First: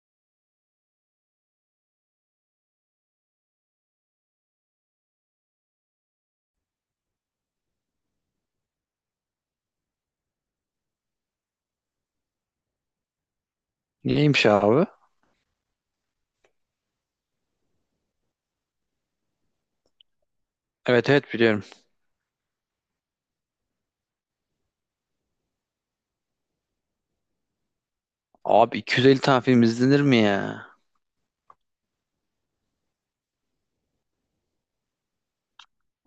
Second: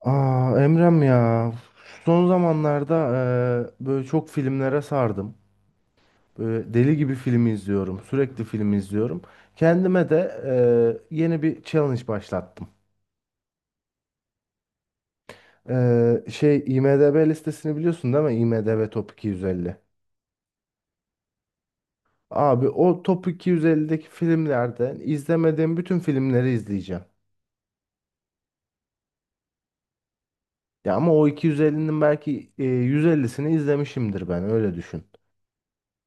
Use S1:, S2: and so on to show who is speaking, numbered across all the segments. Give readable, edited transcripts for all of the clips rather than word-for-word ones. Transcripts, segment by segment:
S1: Emrem ya, son zamanlarda böyle çok filmlere sardım. Böyle deli gibi film izliyorum. Sürekli film izliyorum. Kendime de yeni bir challenge başlattım.
S2: Neymiş abi?
S1: Şey, IMDb listesini biliyorsun değil mi? IMDb Top 250.
S2: Evet biliyorum.
S1: Abi o Top 250'deki filmlerden izlemediğim bütün filmleri izleyeceğim.
S2: Abi 250 tane film izlenir mi ya?
S1: Ya ama o 250'nin belki 150'sini izlemişimdir, ben öyle düşün.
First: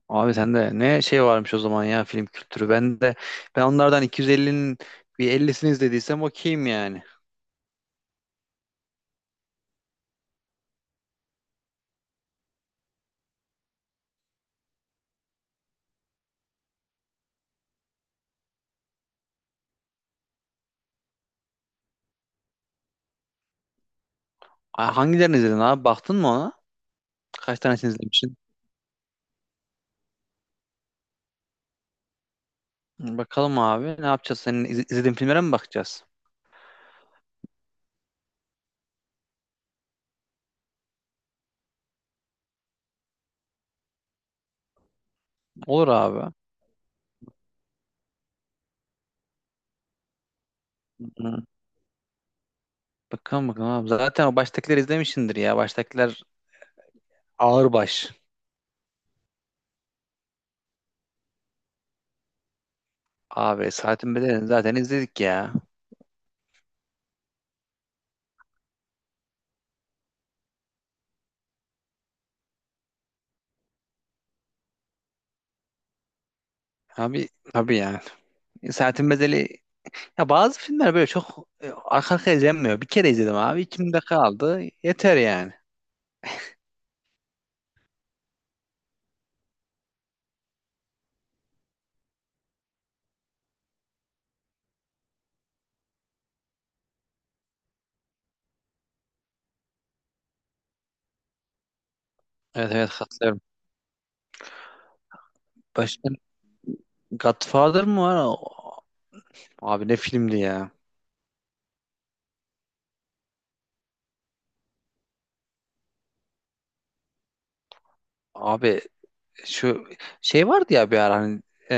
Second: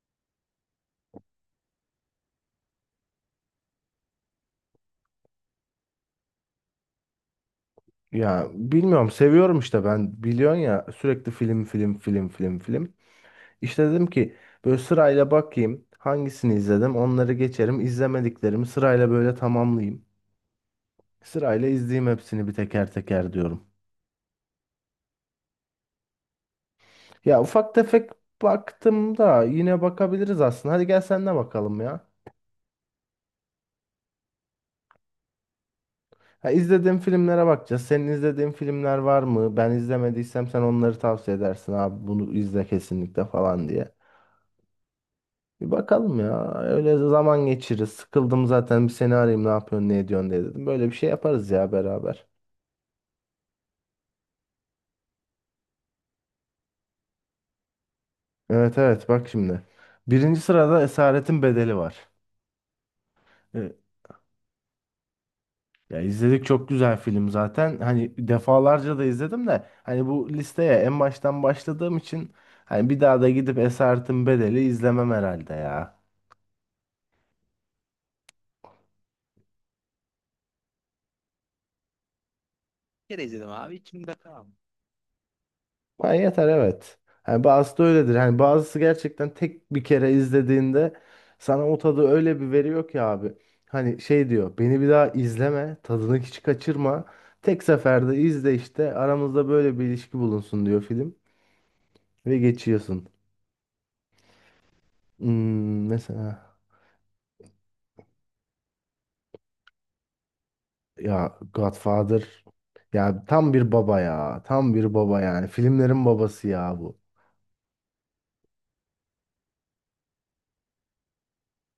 S2: Abi sende ne şey varmış o zaman ya, film kültürü. Ben onlardan 250'nin bir 50'sini izlediysem okeyim yani.
S1: Ya bilmiyorum, seviyorum işte, ben biliyorsun ya, sürekli film film film film film. İşte dedim ki böyle sırayla bakayım, hangisini izledim onları geçerim, izlemediklerimi sırayla böyle tamamlayayım. Sırayla izleyeyim hepsini bir teker teker diyorum.
S2: Hangilerini izledin abi? Baktın mı ona?
S1: Ya
S2: Kaç
S1: ufak
S2: tanesini
S1: tefek
S2: izlemişsin?
S1: baktım da, yine bakabiliriz aslında, hadi gel sen de bakalım ya.
S2: Bakalım abi, ne yapacağız? Senin izlediğin filmlere mi bakacağız?
S1: Ha, izlediğim filmlere bakacağız. Senin izlediğin filmler var mı? Ben izlemediysem sen onları tavsiye edersin abi, bunu izle kesinlikle falan diye. Bir
S2: Olur
S1: bakalım
S2: abi.
S1: ya. Öyle zaman geçiririz. Sıkıldım zaten, bir seni arayayım ne yapıyorsun ne ediyorsun diye dedim. Böyle bir şey
S2: Hı.
S1: yaparız ya beraber.
S2: Bakalım abi. Zaten o baştakileri izlemişsindir ya. Baştakiler ağır baş.
S1: Evet, evet, bak şimdi. Birinci sırada Esaretin Bedeli var.
S2: Abi
S1: Evet.
S2: Saatin Bedeli'ni zaten izledik ya.
S1: Ya izledik, çok güzel film zaten. Hani defalarca da izledim de, hani bu listeye en baştan başladığım için hani bir daha da gidip Esaretin Bedeli izlemem herhalde ya.
S2: Abi tabii yani. Saatin Bedeli. Ya bazı filmler böyle çok arka arkaya izlenmiyor. Bir kere izledim abi, içimde kaldı. Yeter yani.
S1: Ha, yeter, evet. Yani bazısı da öyledir. Hani bazısı gerçekten tek bir kere izlediğinde sana o tadı öyle bir veriyor ki abi. Hani şey diyor, beni bir daha izleme, tadını hiç kaçırma. Tek seferde izle, işte aramızda böyle bir ilişki bulunsun, diyor film. Ve
S2: Evet,
S1: geçiyorsun.
S2: katılıyorum. Başka
S1: Mesela
S2: Godfather mı var? Abi ne filmdi ya?
S1: ya Godfather, ya tam bir baba, ya tam bir baba, yani filmlerin babası ya bu.
S2: Abi şu şey vardı ya bir ara, hani e,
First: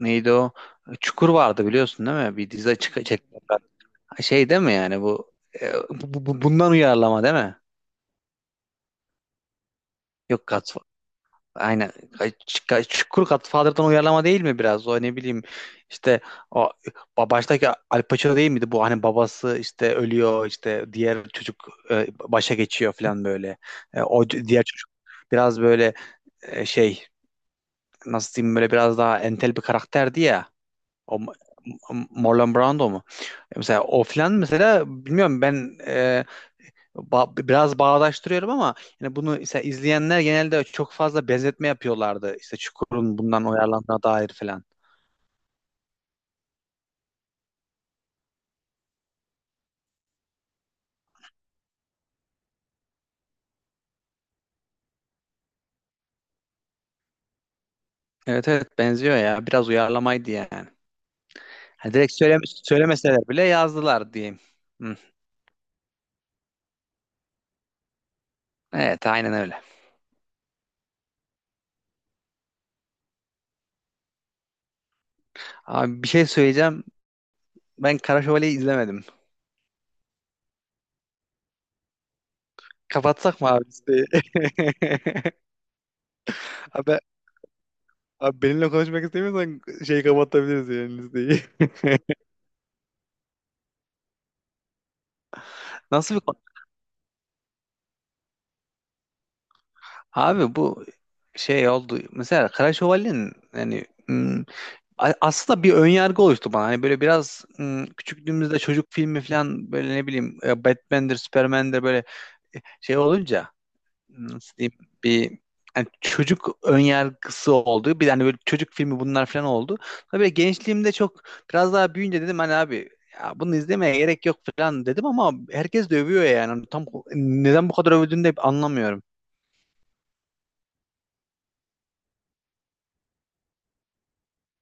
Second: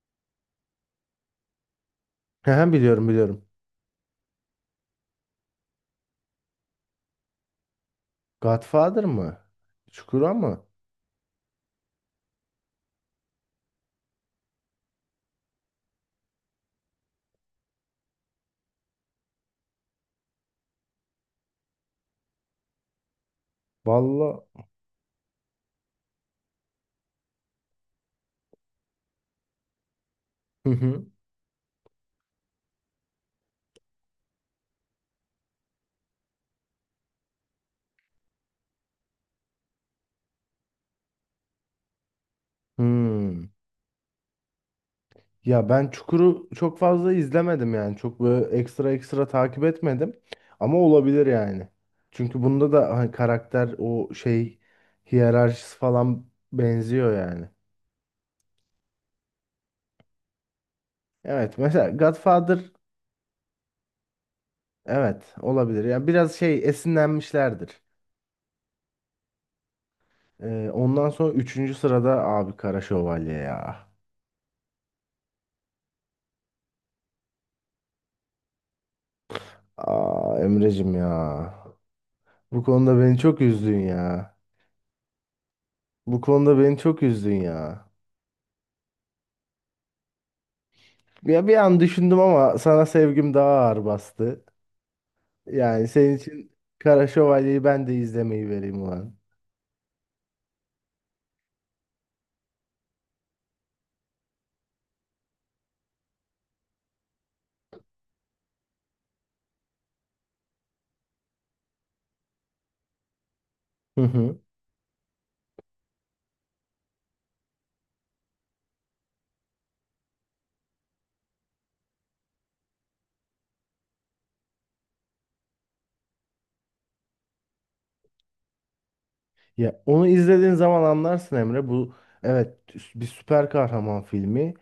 S2: neydi o? Çukur vardı, biliyorsun değil mi? Bir
S1: He,
S2: dizi çık
S1: biliyorum, biliyorum.
S2: çektiler. Şey değil mi yani bu, bundan uyarlama değil mi?
S1: Godfather mı? Çukura
S2: Yok,
S1: mı?
S2: Godfather. Aynen. Ay, Çukur Godfather'dan uyarlama değil mi biraz? O ne bileyim, işte o baştaki Al Pacino değil miydi bu? Hani babası işte ölüyor, işte diğer çocuk başa geçiyor falan böyle. E, o diğer
S1: Vallahi.
S2: çocuk biraz böyle, e, şey nasıl diyeyim, böyle biraz daha entel bir karakterdi ya.
S1: Hı hı.
S2: O M- Marlon Brando mu? E, mesela o falan, mesela bilmiyorum ben. Biraz bağdaştırıyorum ama yani bunu işte izleyenler genelde çok fazla benzetme yapıyorlardı. İşte Çukur'un bundan
S1: Hmm.
S2: uyarlandığına dair falan.
S1: Ya ben Çukur'u çok fazla izlemedim yani. Çok böyle ekstra ekstra takip etmedim. Ama olabilir yani. Çünkü bunda da hani karakter o şey, hiyerarşisi falan benziyor yani.
S2: Evet, benziyor ya. Biraz uyarlamaydı yani.
S1: Evet, mesela
S2: Ha, direkt
S1: Godfather,
S2: söylemeseler bile yazdılar diyeyim. Hı.
S1: evet olabilir. Yani biraz şey esinlenmişlerdir.
S2: Evet, aynen öyle.
S1: Ondan sonra üçüncü sırada abi Kara Şövalye ya.
S2: Abi bir şey söyleyeceğim. Ben Kara Şövalye'yi izlemedim.
S1: Emre'cim ya. Bu konuda beni çok
S2: Kapatsak mı abi
S1: üzdün
S2: listeyi?
S1: ya. Bu konuda beni
S2: Abi,
S1: çok üzdün ya.
S2: abi benimle konuşmak istemiyorsan şeyi kapatabiliriz yani, listeyi.
S1: Ya bir an düşündüm, ama sana sevgim daha ağır bastı. Yani
S2: Nasıl
S1: senin
S2: bir.
S1: için Kara Şövalye'yi ben de izlemeyi vereyim ulan.
S2: Abi bu şey oldu. Mesela Kara Şövalye'nin yani, aslında bir önyargı oluştu bana. Hani böyle biraz, küçüklüğümüzde çocuk filmi falan, böyle ne bileyim, Batman'dir, Superman'dir, böyle şey olunca, nasıl diyeyim, bir, hani çocuk önyargısı oldu. Bir hani böyle çocuk filmi bunlar falan oldu. Tabii gençliğimde çok, biraz daha büyüyünce dedim hani, abi ya bunu izlemeye gerek yok falan dedim, ama herkes de övüyor yani. Hani tam neden bu kadar övdüğünü de anlamıyorum.
S1: Ya onu izlediğin zaman anlarsın Emre. Bu, evet, bir süper kahraman filmi.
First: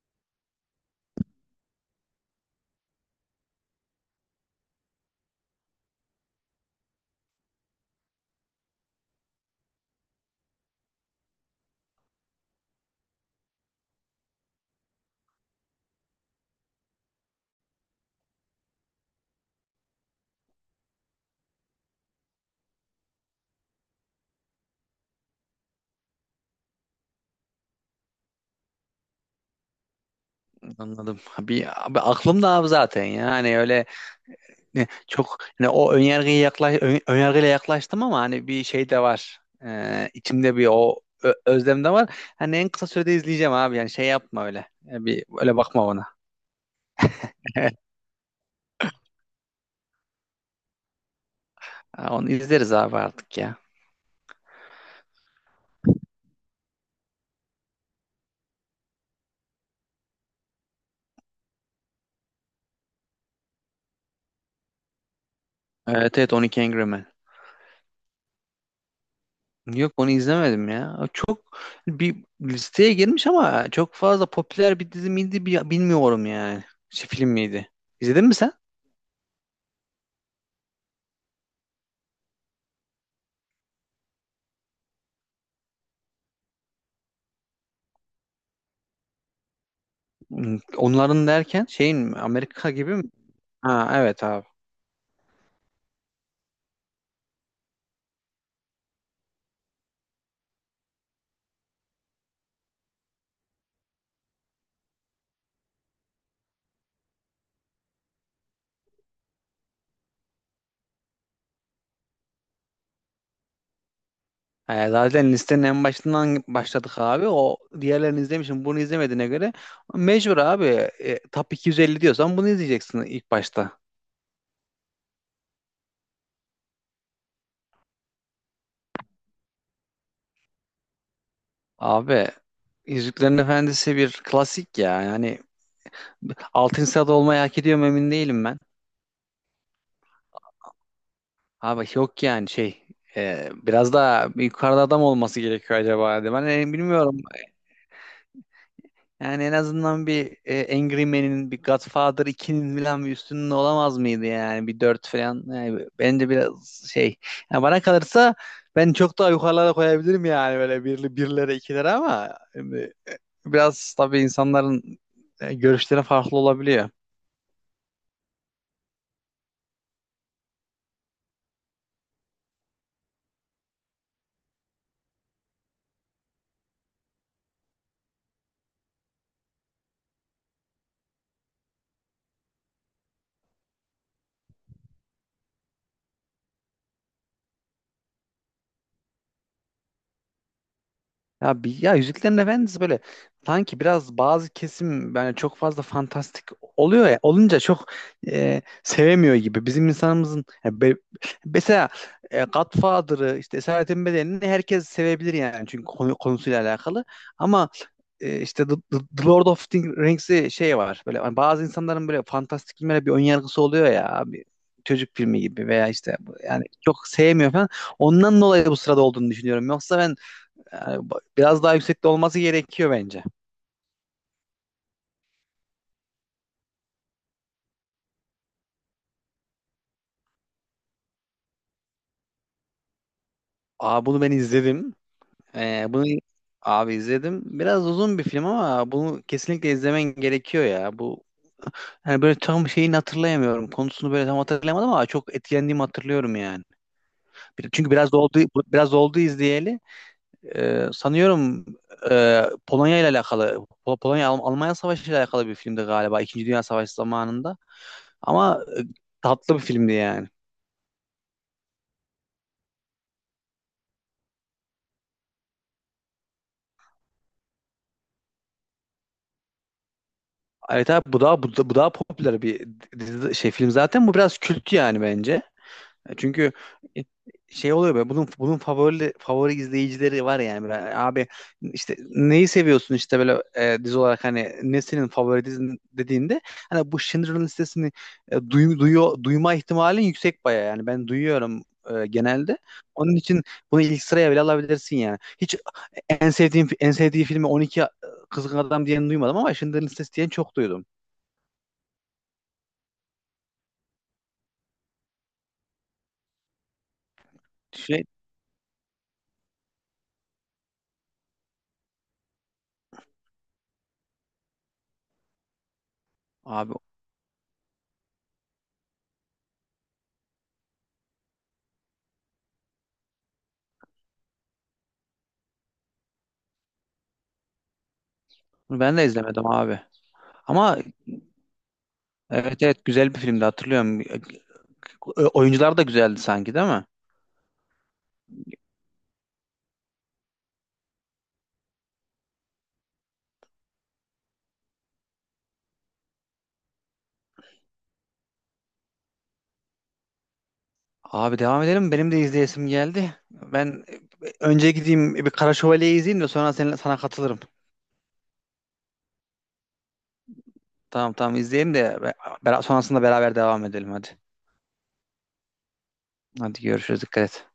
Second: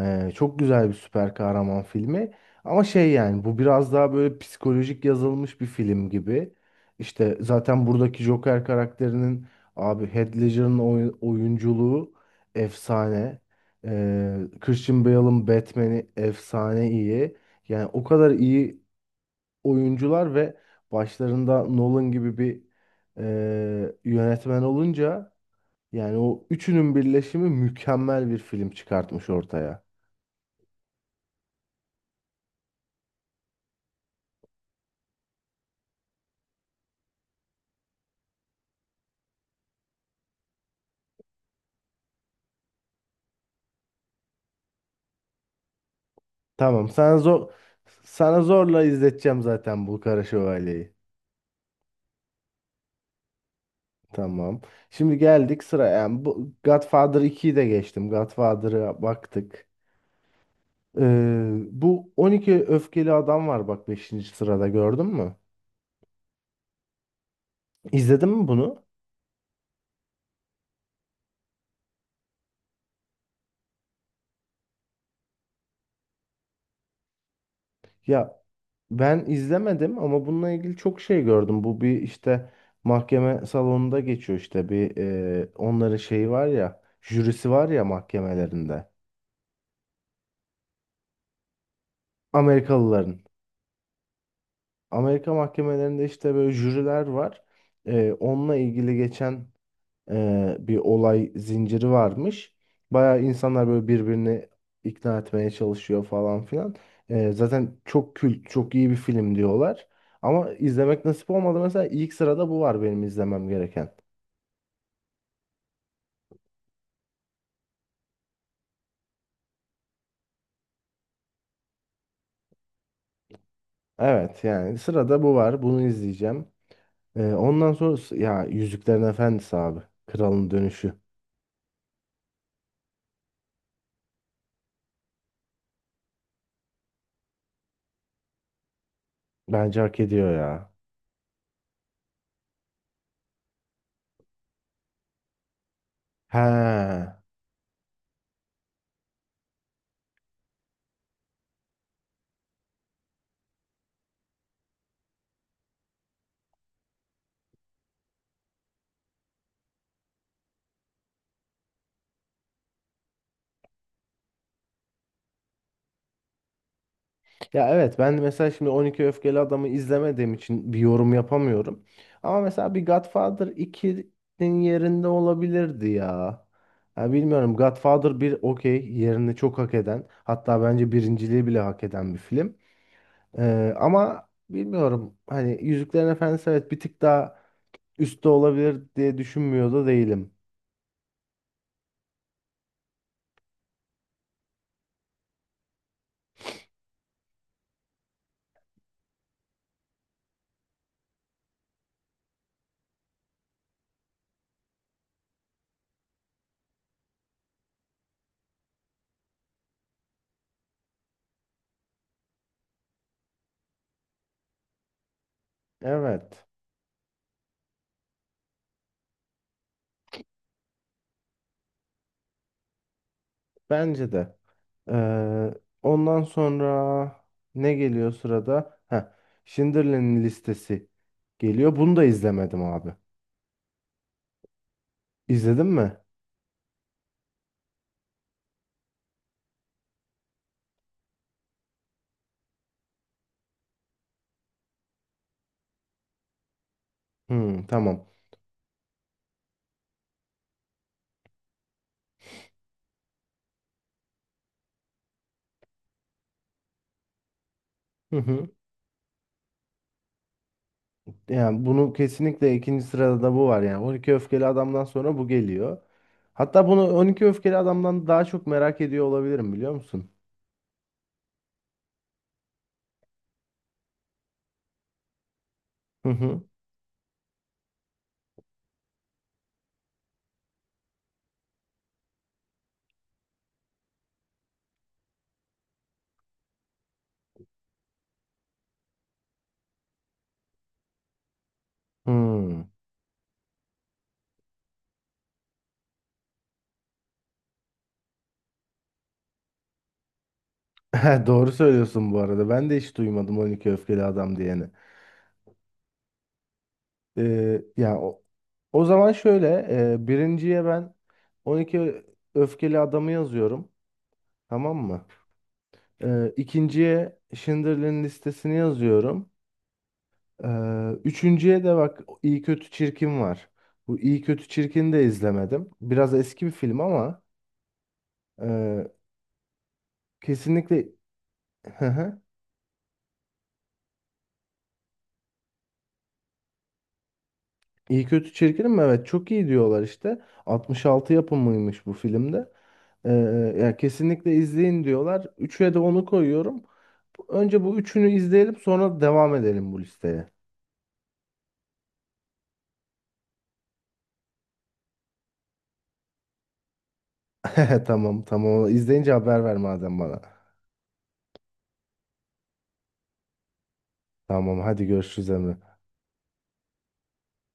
S1: Çok güzel bir süper kahraman filmi. Ama şey yani, bu biraz daha böyle psikolojik yazılmış bir film gibi. İşte zaten buradaki Joker karakterinin, abi, Heath Ledger'ın oyunculuğu efsane. Christian Bale'ın Batman'i efsane iyi. Yani o kadar iyi oyuncular ve başlarında Nolan gibi bir yönetmen olunca, yani o üçünün birleşimi mükemmel bir film çıkartmış ortaya.
S2: Anladım. Bir, abi aklımda abi zaten ya. Hani öyle ne, çok hani o önyargıya önyargıyla yaklaştım, ama hani bir şey de var. İçimde bir o özlem de var. Hani en kısa sürede izleyeceğim abi. Yani şey yapma öyle. Yani bir öyle bakma bana.
S1: Tamam, sana zorla izleteceğim zaten bu Kara Şövalye'yi.
S2: Ha, onu izleriz abi artık ya.
S1: Tamam. Şimdi geldik sıra. Yani bu Godfather ikiyi de geçtim. Godfather'a baktık. Ee, Bu 12 öfkeli adam var bak, beşinci sırada, gördün mü?
S2: Evet evet, 12 Angry Men.
S1: İzledin mi bunu?
S2: Yok, onu izlemedim ya. Çok bir listeye girmiş ama çok fazla popüler bir dizi miydi bilmiyorum yani. Şey, film miydi? İzledin mi
S1: Ya
S2: sen?
S1: ben izlemedim ama bununla ilgili çok şey gördüm. Bu bir işte mahkeme salonunda geçiyor, işte bir onların şeyi var ya, jürisi var ya mahkemelerinde.
S2: Hmm, onların derken şeyin mi? Amerika gibi mi?
S1: Amerikalıların.
S2: Ha, evet abi.
S1: Amerika mahkemelerinde işte böyle jüriler var. Onunla ilgili geçen bir olay zinciri varmış. Bayağı insanlar böyle birbirini ikna etmeye çalışıyor falan filan. Zaten çok kült, çok iyi bir film diyorlar. Ama izlemek nasip olmadı. Mesela ilk sırada bu var benim izlemem gereken.
S2: Zaten listenin en başından başladık abi. O diğerlerini izlemişim. Bunu izlemediğine göre mecbur abi. E, top 250 diyorsan bunu izleyeceksin ilk başta.
S1: Evet, yani sırada bu var. Bunu izleyeceğim. Ondan sonra ya, Yüzüklerin Efendisi abi. Kralın Dönüşü.
S2: Abi Yüzüklerin Efendisi bir klasik ya. Yani altın saat olmayı hak ediyor mu emin değilim ben.
S1: Bence hak ediyor ya.
S2: Abi yok yani şey, biraz daha yukarıda adam olması gerekiyor acaba diye. Ben,
S1: He.
S2: bilmiyorum. Yani en azından bir, Angry Man'in, bir Godfather ikinin falan bir üstünün olamaz mıydı yani? Bir 4 falan. Yani bence biraz şey. Yani bana kalırsa ben çok daha yukarılara koyabilirim yani, böyle birlere, ikilere, ama şimdi biraz tabii insanların görüşleri farklı olabiliyor.
S1: Ya evet, ben mesela şimdi 12 Öfkeli Adam'ı izlemediğim için bir yorum yapamıyorum. Ama mesela bir Godfather ikinin yerinde olabilirdi ya. Ya bilmiyorum, Godfather bir okey, yerini çok hak eden, hatta bence birinciliği bile hak eden bir film. Ama bilmiyorum, hani Yüzüklerin Efendisi evet bir tık daha üstte olabilir diye düşünmüyor da değilim.
S2: Ya, bir, ya Yüzüklerin Efendisi böyle sanki biraz bazı kesim yani çok fazla fantastik oluyor ya, olunca çok sevemiyor gibi. Bizim insanımızın ya, mesela Godfather'ı, işte Esaretin Bedeni'ni herkes sevebilir yani, çünkü konusuyla alakalı. Ama işte The Lord of the Rings'i, şey var böyle hani, bazı insanların böyle fantastik filmlere bir ön yargısı oluyor ya abi, çocuk filmi gibi veya işte
S1: Evet.
S2: yani çok sevmiyor falan. Ondan dolayı bu sırada olduğunu düşünüyorum. Yoksa ben yani, biraz daha yüksekte olması gerekiyor bence.
S1: Bence de. Ee, Ondan sonra ne geliyor sırada? Schindler'in Listesi geliyor. Bunu da izlemedim abi.
S2: Aa, bunu ben izledim.
S1: İzledin mi?
S2: Bunu abi izledim. Biraz uzun bir film ama bunu kesinlikle izlemen gerekiyor ya. Bu yani böyle tam şeyini hatırlayamıyorum. Konusunu böyle tam hatırlayamadım ama çok etkilendiğimi hatırlıyorum yani.
S1: Hmm,
S2: Çünkü
S1: tamam.
S2: biraz da oldu, biraz oldu izleyeli. Sanıyorum Polonya ile alakalı, Polonya Almanya Savaşı ile alakalı bir filmdi galiba. İkinci Dünya Savaşı zamanında.
S1: Hı hı.
S2: Ama tatlı bir filmdi yani.
S1: Yani bunu kesinlikle, ikinci sırada da bu var. Yani 12 Öfkeli Adam'dan sonra bu geliyor. Hatta bunu 12 Öfkeli Adam'dan daha çok merak ediyor olabilirim, biliyor musun?
S2: Evet abi, bu daha, bu daha popüler bir şey, film zaten. Bu biraz kült yani bence.
S1: Hı hı.
S2: Çünkü şey oluyor be, bunun favori izleyicileri var yani. Böyle abi, işte neyi seviyorsun, işte böyle dizi olarak hani, ne senin favori dizin dediğinde hani, bu Schindler'ın listesini duyma ihtimalin yüksek baya yani, ben duyuyorum genelde.
S1: Hmm.
S2: Onun için bunu ilk sıraya bile alabilirsin yani. Hiç en sevdiği filmi 12 Kızgın Adam diyen duymadım, ama Schindler'ın listesi diyen çok duydum.
S1: Doğru söylüyorsun bu arada. Ben de hiç duymadım 12 Öfkeli Adam diye. Yani
S2: Şey
S1: o, zaman şöyle, birinciye ben 12 öfkeli adamı yazıyorum. Tamam mı?
S2: abi,
S1: İkinciye Schindler'in Listesini yazıyorum. Üçüncüye de bak, iyi kötü Çirkin var. Bu iyi kötü çirkin de izlemedim. Biraz eski bir film ama
S2: onu
S1: e,
S2: ben de izlemedim abi. Ama
S1: kesinlikle
S2: evet, evet güzel bir filmdi, hatırlıyorum. E, oyuncular da güzeldi sanki değil mi?
S1: İyi Kötü Çirkin'im mi? Evet, çok iyi diyorlar işte. 66 yapımıymış bu filmde. Ee, Ya kesinlikle izleyin diyorlar. Üçe de onu koyuyorum. Önce bu üçünü izleyelim, sonra devam edelim bu listeye.
S2: Abi devam edelim. Benim de izleyesim geldi. Ben önce gideyim bir Kara Şövalye'yi izleyeyim de sonra sana katılırım.
S1: Tamam, tamam. İzleyince haber ver madem bana.
S2: Tamam, izleyelim de, sonrasında beraber devam edelim, hadi.
S1: Tamam, hadi görüşürüz Emre.
S2: Hadi görüşürüz, dikkat et.